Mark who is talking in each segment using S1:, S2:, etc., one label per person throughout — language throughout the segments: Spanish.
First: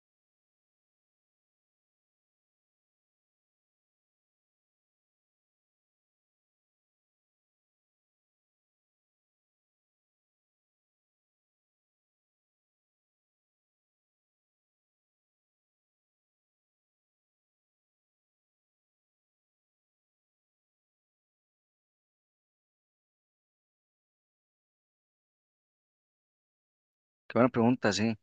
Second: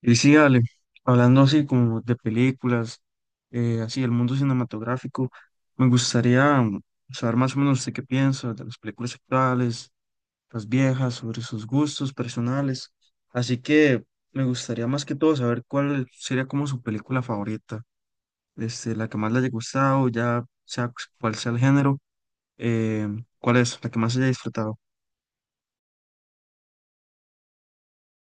S1: Y sí, Ale, hablando así como de películas, así el mundo cinematográfico, me gustaría saber más o menos usted qué piensa de las películas actuales, las viejas, sobre sus gustos personales. Así que me gustaría más que todo saber cuál sería como su película favorita, este, la que más le haya gustado, ya sea cuál sea el género, eh, cuál es la que más haya disfrutado.
S2: Qué buena pregunta, sí.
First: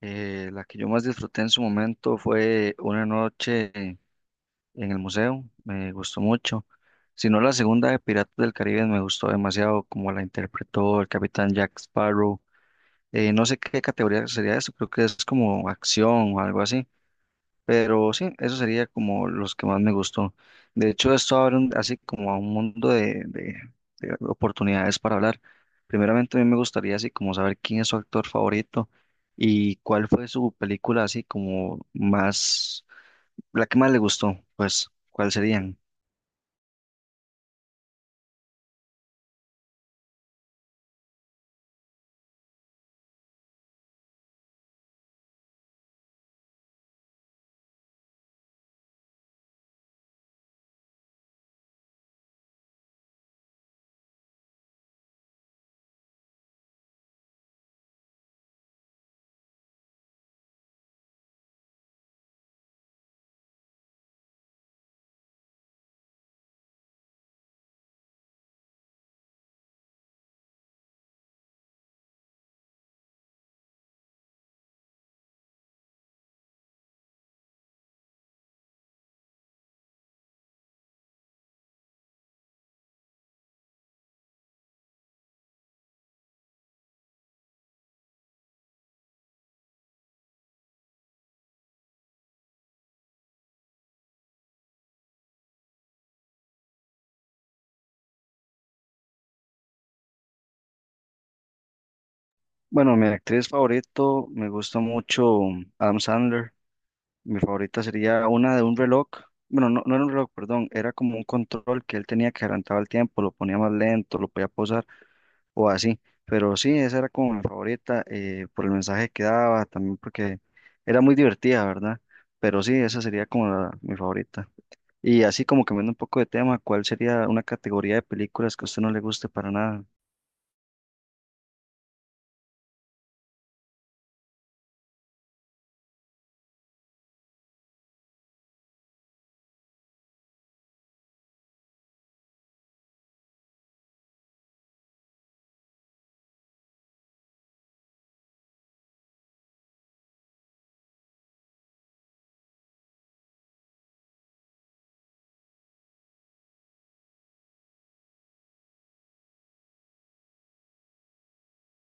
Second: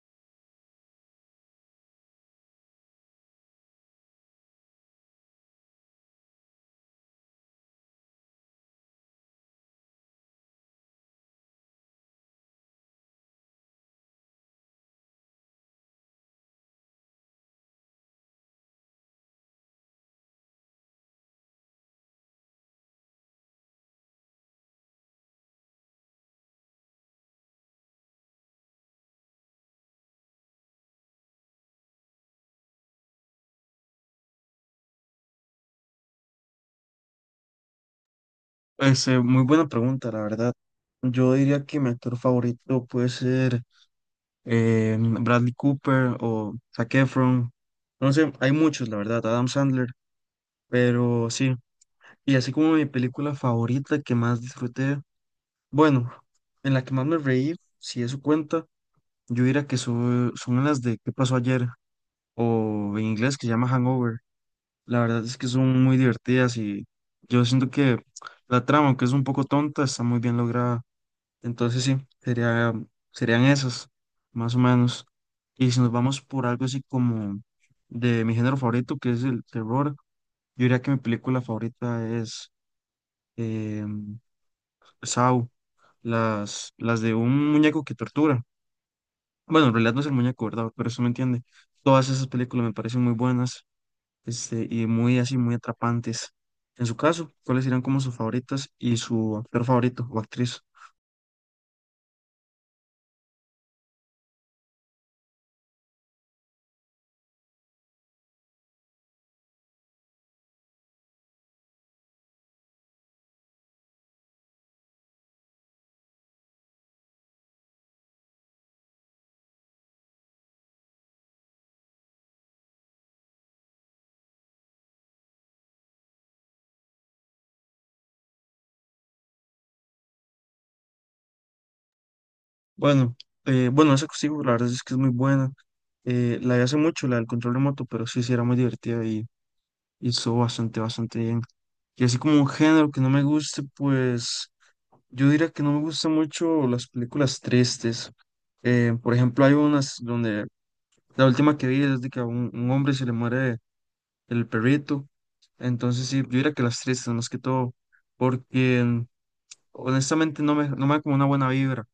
S2: La que yo más disfruté en su momento fue una noche en el museo, me gustó mucho. Si no, la segunda de Piratas del Caribe me gustó demasiado, como la interpretó el capitán Jack Sparrow. No sé qué categoría sería eso, creo que es como acción o algo así. Pero sí, eso sería como los que más me gustó. De hecho, esto abre un- así como a un mundo de de oportunidades para hablar. Primeramente, a mí me gustaría así como saber quién es su actor favorito y cuál fue su película así como más, la que más le gustó, pues, ¿cuál serían?
S1: Este, muy buena pregunta, la verdad. Yo diría que mi actor favorito puede ser Bradley Cooper o Zac Efron. No sé, hay muchos, la verdad, Adam Sandler, pero sí. Y así como mi película favorita que más disfruté, bueno, en la que más me reí, si eso cuenta, yo diría que son las de ¿Qué pasó ayer? O en inglés que se llama Hangover. La verdad es que son muy divertidas y yo siento que la trama, aunque es un poco tonta, está muy bien lograda. Entonces sí, sería, serían esos, más o menos. Y si nos vamos por algo así como de mi género favorito, que es el terror, yo diría que mi película favorita es eh, Saw, las de un muñeco que tortura. Bueno, en realidad no es el muñeco, ¿verdad? Pero eso me entiende. Todas esas películas me parecen muy buenas, este, y muy así, muy atrapantes. En su caso, ¿cuáles serían como sus favoritas y su actor favorito o actriz?
S2: Bueno, mi actriz favorito me gusta mucho Adam Sandler. Mi favorita sería una de un reloj. Bueno, no, no era un reloj, perdón, era como un control que él tenía que adelantaba el tiempo, lo ponía más lento, lo podía pausar. O así. Pero sí, esa era como mi favorita por el mensaje que daba, también porque era muy divertida, ¿verdad? Pero sí, esa sería como la- mi favorita. Y así como cambiando un poco de tema, ¿cuál sería una categoría de películas que a usted no le guste para nada?
S1: Bueno, bueno, esa consigo la verdad es que es muy buena. La de hace mucho, la del control remoto, pero sí, sí era muy divertida y estuvo bastante, bastante bien. Y así como un género que no me guste, pues yo diría que no me gustan mucho las películas tristes. Por ejemplo, hay unas donde la última que vi es de que a un hombre se le muere el perrito. Entonces sí, yo diría que las tristes más que todo, porque honestamente no me da como una buena vibra.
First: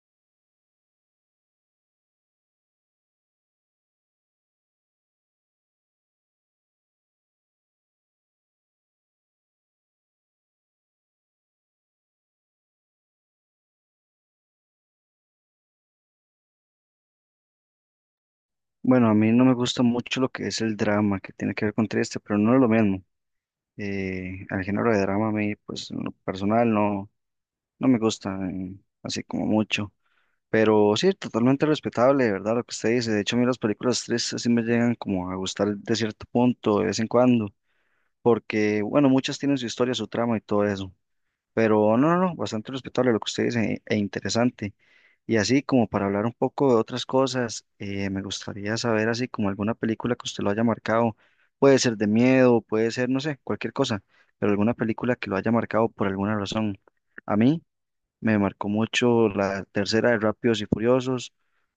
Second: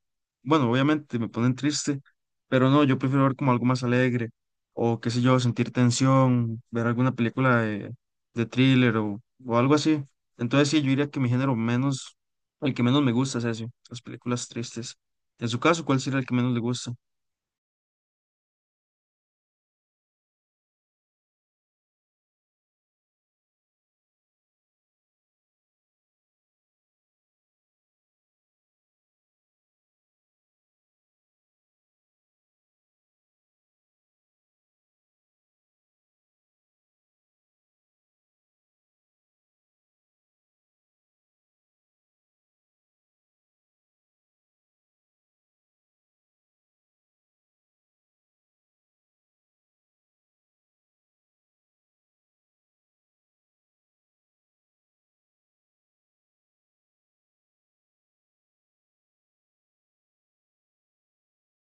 S1: Bueno, obviamente me ponen triste, pero no, yo prefiero ver como algo más alegre o qué sé yo, sentir tensión, ver alguna película de thriller o algo así. Entonces sí, yo diría que mi género menos, el que menos me gusta es ese, las películas tristes. En su caso, ¿cuál sería el que menos le gusta?
S2: Bueno, a mí no me gusta mucho lo que es el drama, que tiene que ver con triste, pero no es lo mismo. El género de drama a mí, pues en lo personal no, no me gusta así como mucho. Pero sí, totalmente respetable, ¿verdad? Lo que usted dice. De hecho, a mí las películas tristes sí me llegan como a gustar de cierto punto, de vez en cuando, porque, bueno, muchas tienen su historia, su trama y todo eso. Pero no, no, no, bastante respetable lo que usted dice e interesante. Y así como para hablar un poco de otras cosas, me gustaría saber así como alguna película que usted lo haya marcado. Puede ser de miedo, puede ser, no sé, cualquier cosa, pero alguna película que lo haya marcado por alguna razón. A mí. Me marcó mucho la tercera de Rápidos y Furiosos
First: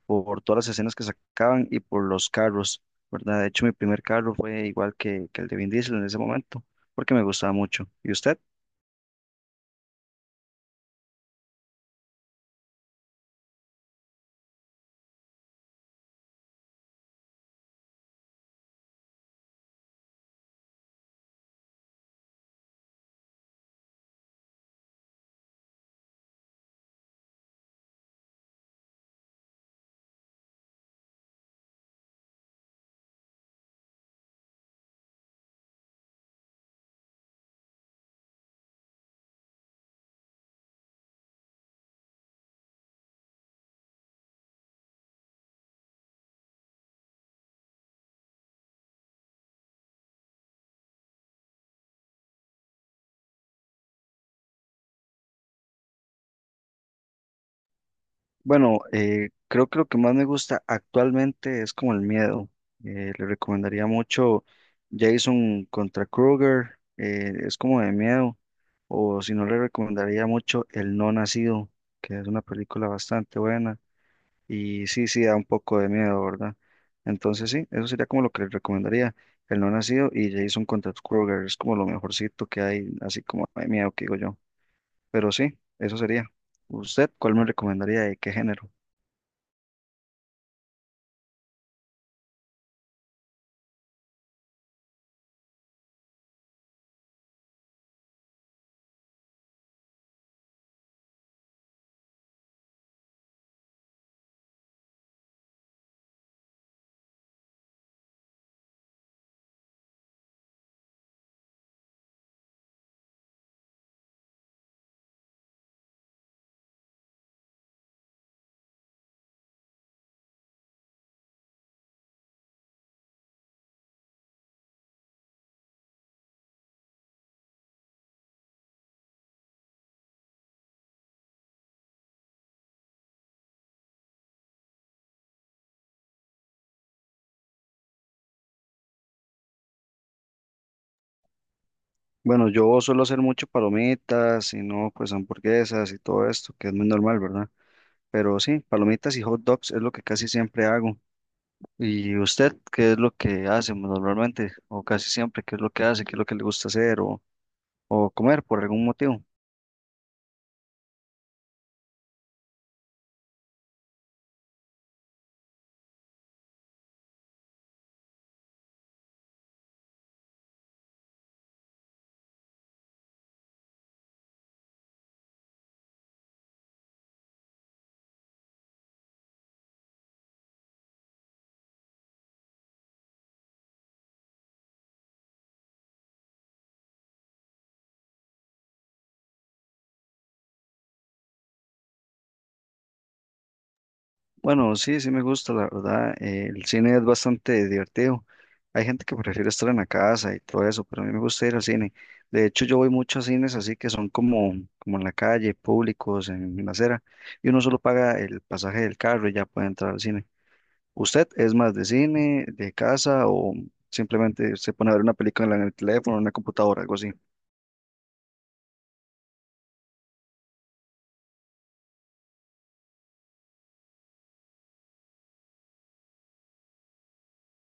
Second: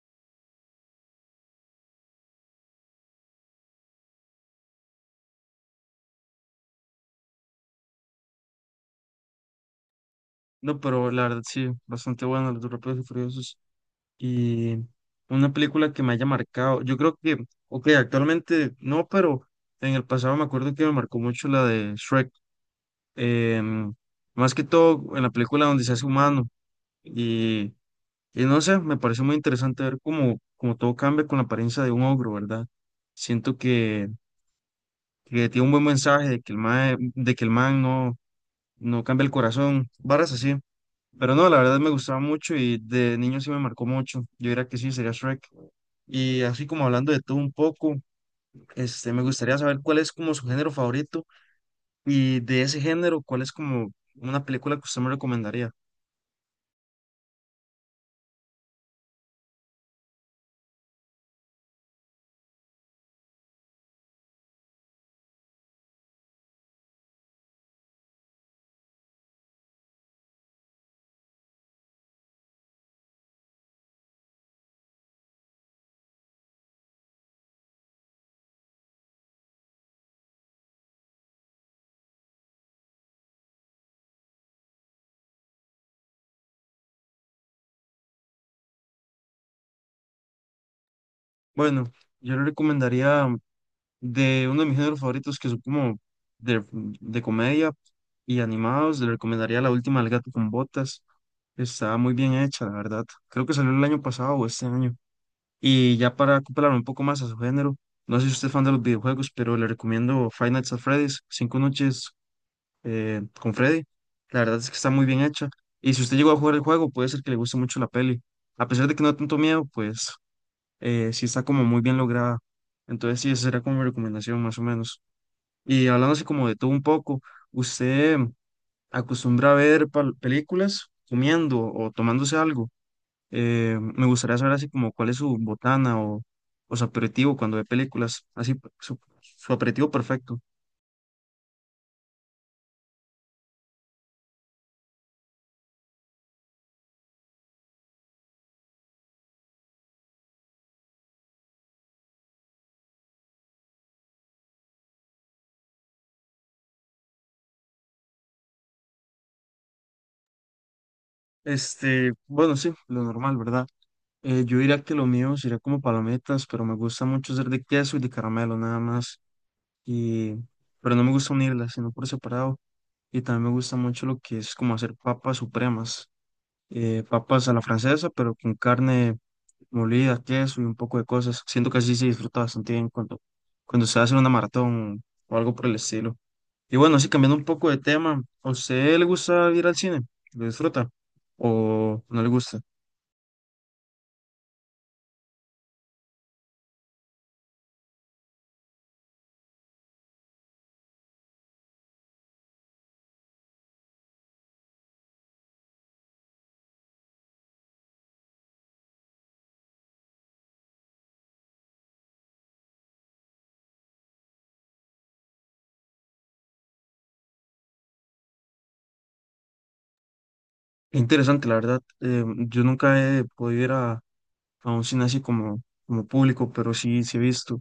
S2: por todas las escenas que sacaban y por los carros, ¿verdad? De hecho, mi primer carro fue igual que el de Vin Diesel en ese momento, porque me gustaba mucho. ¿Y usted?
S1: No, pero la verdad sí, bastante bueno, los de Rápidos y Furiosos. Y una película que me haya marcado, yo creo que, ok, actualmente no, pero en el pasado me acuerdo que me marcó mucho la de Shrek, em, más que todo en la película donde se hace humano. Y, y no sé, me pareció muy interesante ver cómo, cómo todo cambia con la apariencia de un ogro, ¿verdad? Siento que tiene un buen mensaje de que el man, no cambia el corazón, varas así. Pero no, la verdad me gustaba mucho y de niño sí me marcó mucho. Yo diría que sí, sería Shrek. Y así como hablando de todo un poco, este, me gustaría saber cuál es como su género favorito y de ese género, cuál es como una película que usted me recomendaría.
S2: Bueno, creo que lo que más me gusta actualmente es como el miedo. Le recomendaría mucho Jason contra Kruger, es como de miedo. O si no, le recomendaría mucho El No Nacido, que es una película bastante buena. Y sí, sí, da un poco de miedo, ¿verdad? Entonces sí, eso sería como lo que les recomendaría. El no nacido y Jason contra los Krueger es como lo mejorcito que hay, así como de miedo que digo yo. Pero sí, eso sería. ¿Usted cuál me recomendaría y qué género?
S1: Bueno, yo le recomendaría de uno de mis géneros favoritos que son como de comedia y animados, le recomendaría La Última del Gato con Botas. Está muy bien hecha, la verdad. Creo que salió el año pasado o este año. Y ya para acoplarlo un poco más a su género, no sé si usted es fan de los videojuegos, pero le recomiendo Five Nights at Freddy's, Cinco Noches con Freddy. La verdad es que está muy bien hecha. Y si usted llegó a jugar el juego, puede ser que le guste mucho la peli. A pesar de que no da tanto miedo, pues sí está como muy bien lograda. Entonces sí, esa será como mi recomendación más o menos. Y hablando así como de todo un poco, ¿usted acostumbra a ver películas comiendo o tomándose algo? Me gustaría saber así como cuál es su botana o su aperitivo cuando ve películas, así su, su aperitivo perfecto.
S2: Bueno, yo suelo hacer mucho palomitas y no, pues hamburguesas y todo esto, que es muy normal, ¿verdad? Pero sí, palomitas y hot dogs es lo que casi siempre hago. ¿Y usted qué es lo que hace normalmente? O casi siempre, ¿qué es lo que hace? ¿Qué es lo que le gusta hacer o comer por algún motivo?
S1: Este, bueno, sí, lo normal, ¿verdad? Yo diría que lo mío sería como palomitas, pero me gusta mucho ser de queso y de caramelo nada más. Y, pero no me gusta unirlas, sino por separado. Y también me gusta mucho lo que es como hacer papas supremas, papas a la francesa, pero con carne molida, queso y un poco de cosas. Siento que así se disfruta bastante bien cuando, cuando se hace una maratón o algo por el estilo. Y bueno, así cambiando un poco de tema, ¿a usted le gusta ir al cine? ¿Lo disfruta? ¿O no le gusta?
S2: Bueno, sí, sí me gusta, la verdad. El cine es bastante divertido. Hay gente que prefiere estar en la casa y todo eso, pero a mí me gusta ir al cine. De hecho, yo voy mucho a cines así que son como, como en la calle, públicos, en la acera, y uno solo paga el pasaje del carro y ya puede entrar al cine. ¿Usted es más de cine, de casa o simplemente se pone a ver una película en el teléfono, en una computadora, algo así?
S1: Es interesante, la verdad. Eh, yo nunca he podido ir a un cine así como, como público, pero sí, sí he visto.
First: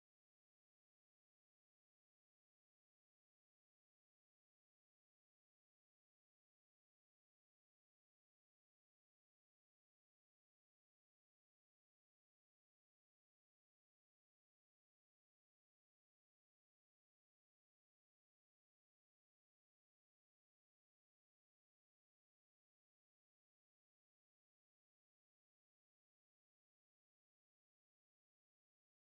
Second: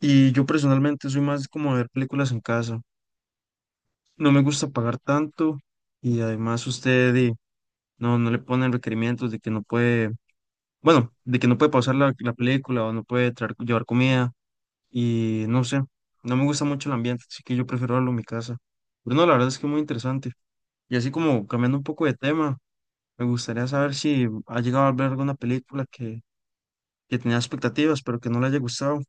S1: Y yo personalmente soy más como de ver películas en casa. No me gusta pagar tanto y además usted di, no, no le ponen requerimientos de que no puede. Bueno, de que no puede pausar la película o no puede traer, llevar comida y no sé, no me gusta mucho el ambiente, así que yo prefiero verlo en mi casa. Pero no, la verdad es que es muy interesante. Y así como cambiando un poco de tema, me gustaría saber si ha llegado a ver alguna película que tenía expectativas, pero que no le haya gustado.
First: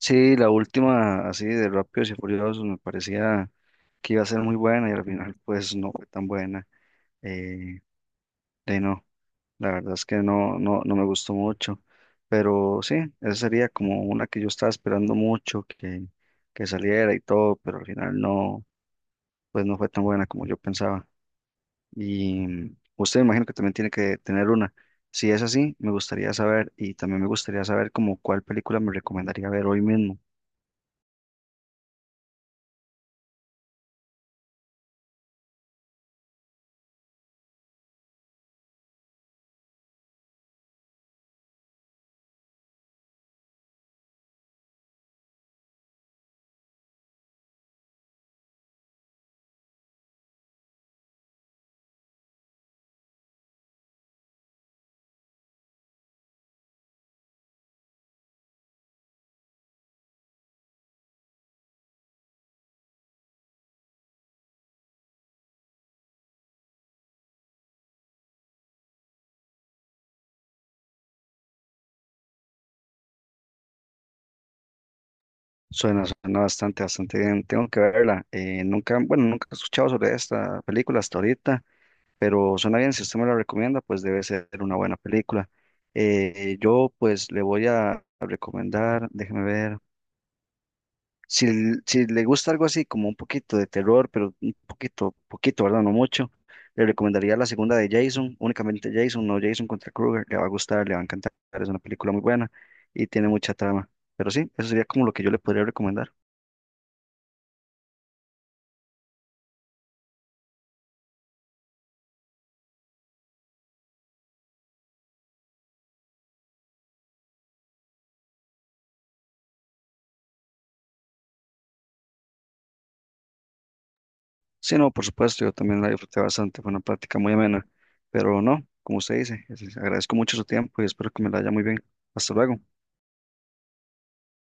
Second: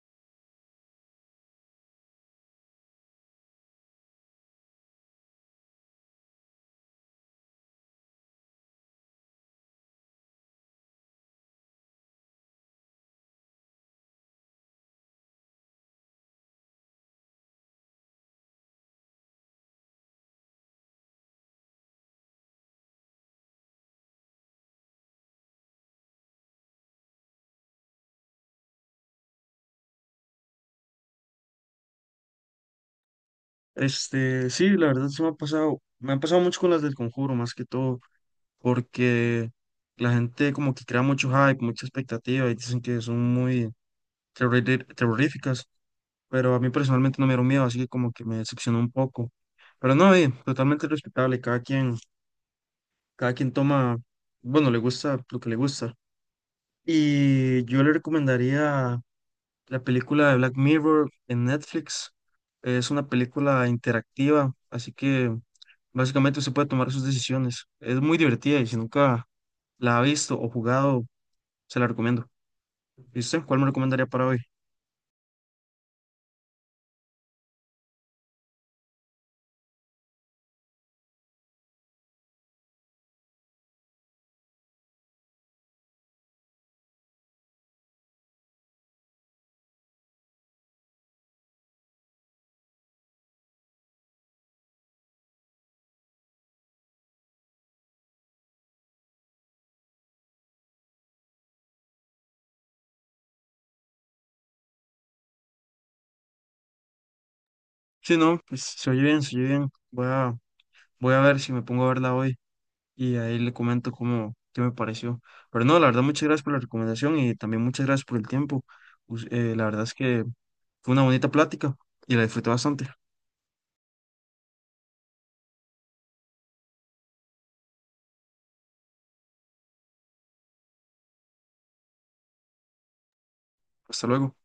S2: Sí, la última así de Rápidos y Furiosos me parecía que iba a ser muy buena y al final pues no fue tan buena. Eh, De ahí no, la verdad es que no, no, no me gustó mucho, pero sí, esa sería como una que yo estaba esperando mucho que saliera y todo, pero al final no, pues no fue tan buena como yo pensaba. Y usted me imagino que también tiene que tener una. Si es así, me gustaría saber y también me gustaría saber como cuál película me recomendaría ver hoy mismo.
S1: Este, sí, la verdad se me ha pasado mucho con las del Conjuro, más que todo, porque la gente como que crea mucho hype, mucha expectativa y dicen que son muy terroríficas. Pero a mí personalmente no me dieron miedo, así que como que me decepcionó un poco. Pero no, totalmente respetable, cada quien toma, bueno, le gusta lo que le gusta. Y yo le recomendaría la película de Black Mirror en Netflix. Es una película interactiva, así que básicamente usted puede tomar sus decisiones. Es muy divertida y si nunca la ha visto o jugado, se la recomiendo. ¿Y usted cuál me recomendaría para hoy?
S2: Suena, suena bastante, bastante bien. Tengo que verla. Nunca, bueno, nunca he escuchado sobre esta película hasta ahorita. Pero suena bien, si usted me la recomienda, pues debe ser una buena película. Yo pues le voy a recomendar, déjeme ver, si, l- si le gusta algo así como un poquito de terror, pero un poquito, poquito, ¿verdad? No mucho, le recomendaría la segunda de Jason, únicamente Jason, no Jason contra Krueger, le va a gustar, le va a encantar, es una película muy buena y tiene mucha trama, pero sí, eso sería como lo que yo le podría recomendar.
S1: Sí, no, pues se oye bien, se oye bien. Voy a, voy a ver si me pongo a verla hoy. Y ahí le comento cómo, qué me pareció. Pero no, la verdad, muchas gracias por la recomendación y también muchas gracias por el tiempo. La verdad es que fue una bonita plática y la disfruté bastante.
S2: Sí, no, por supuesto, yo también la disfruté bastante, fue una plática muy amena, pero no, como usted dice, es- agradezco mucho su tiempo y espero que me la haya muy bien. Hasta luego.
S1: Hasta luego.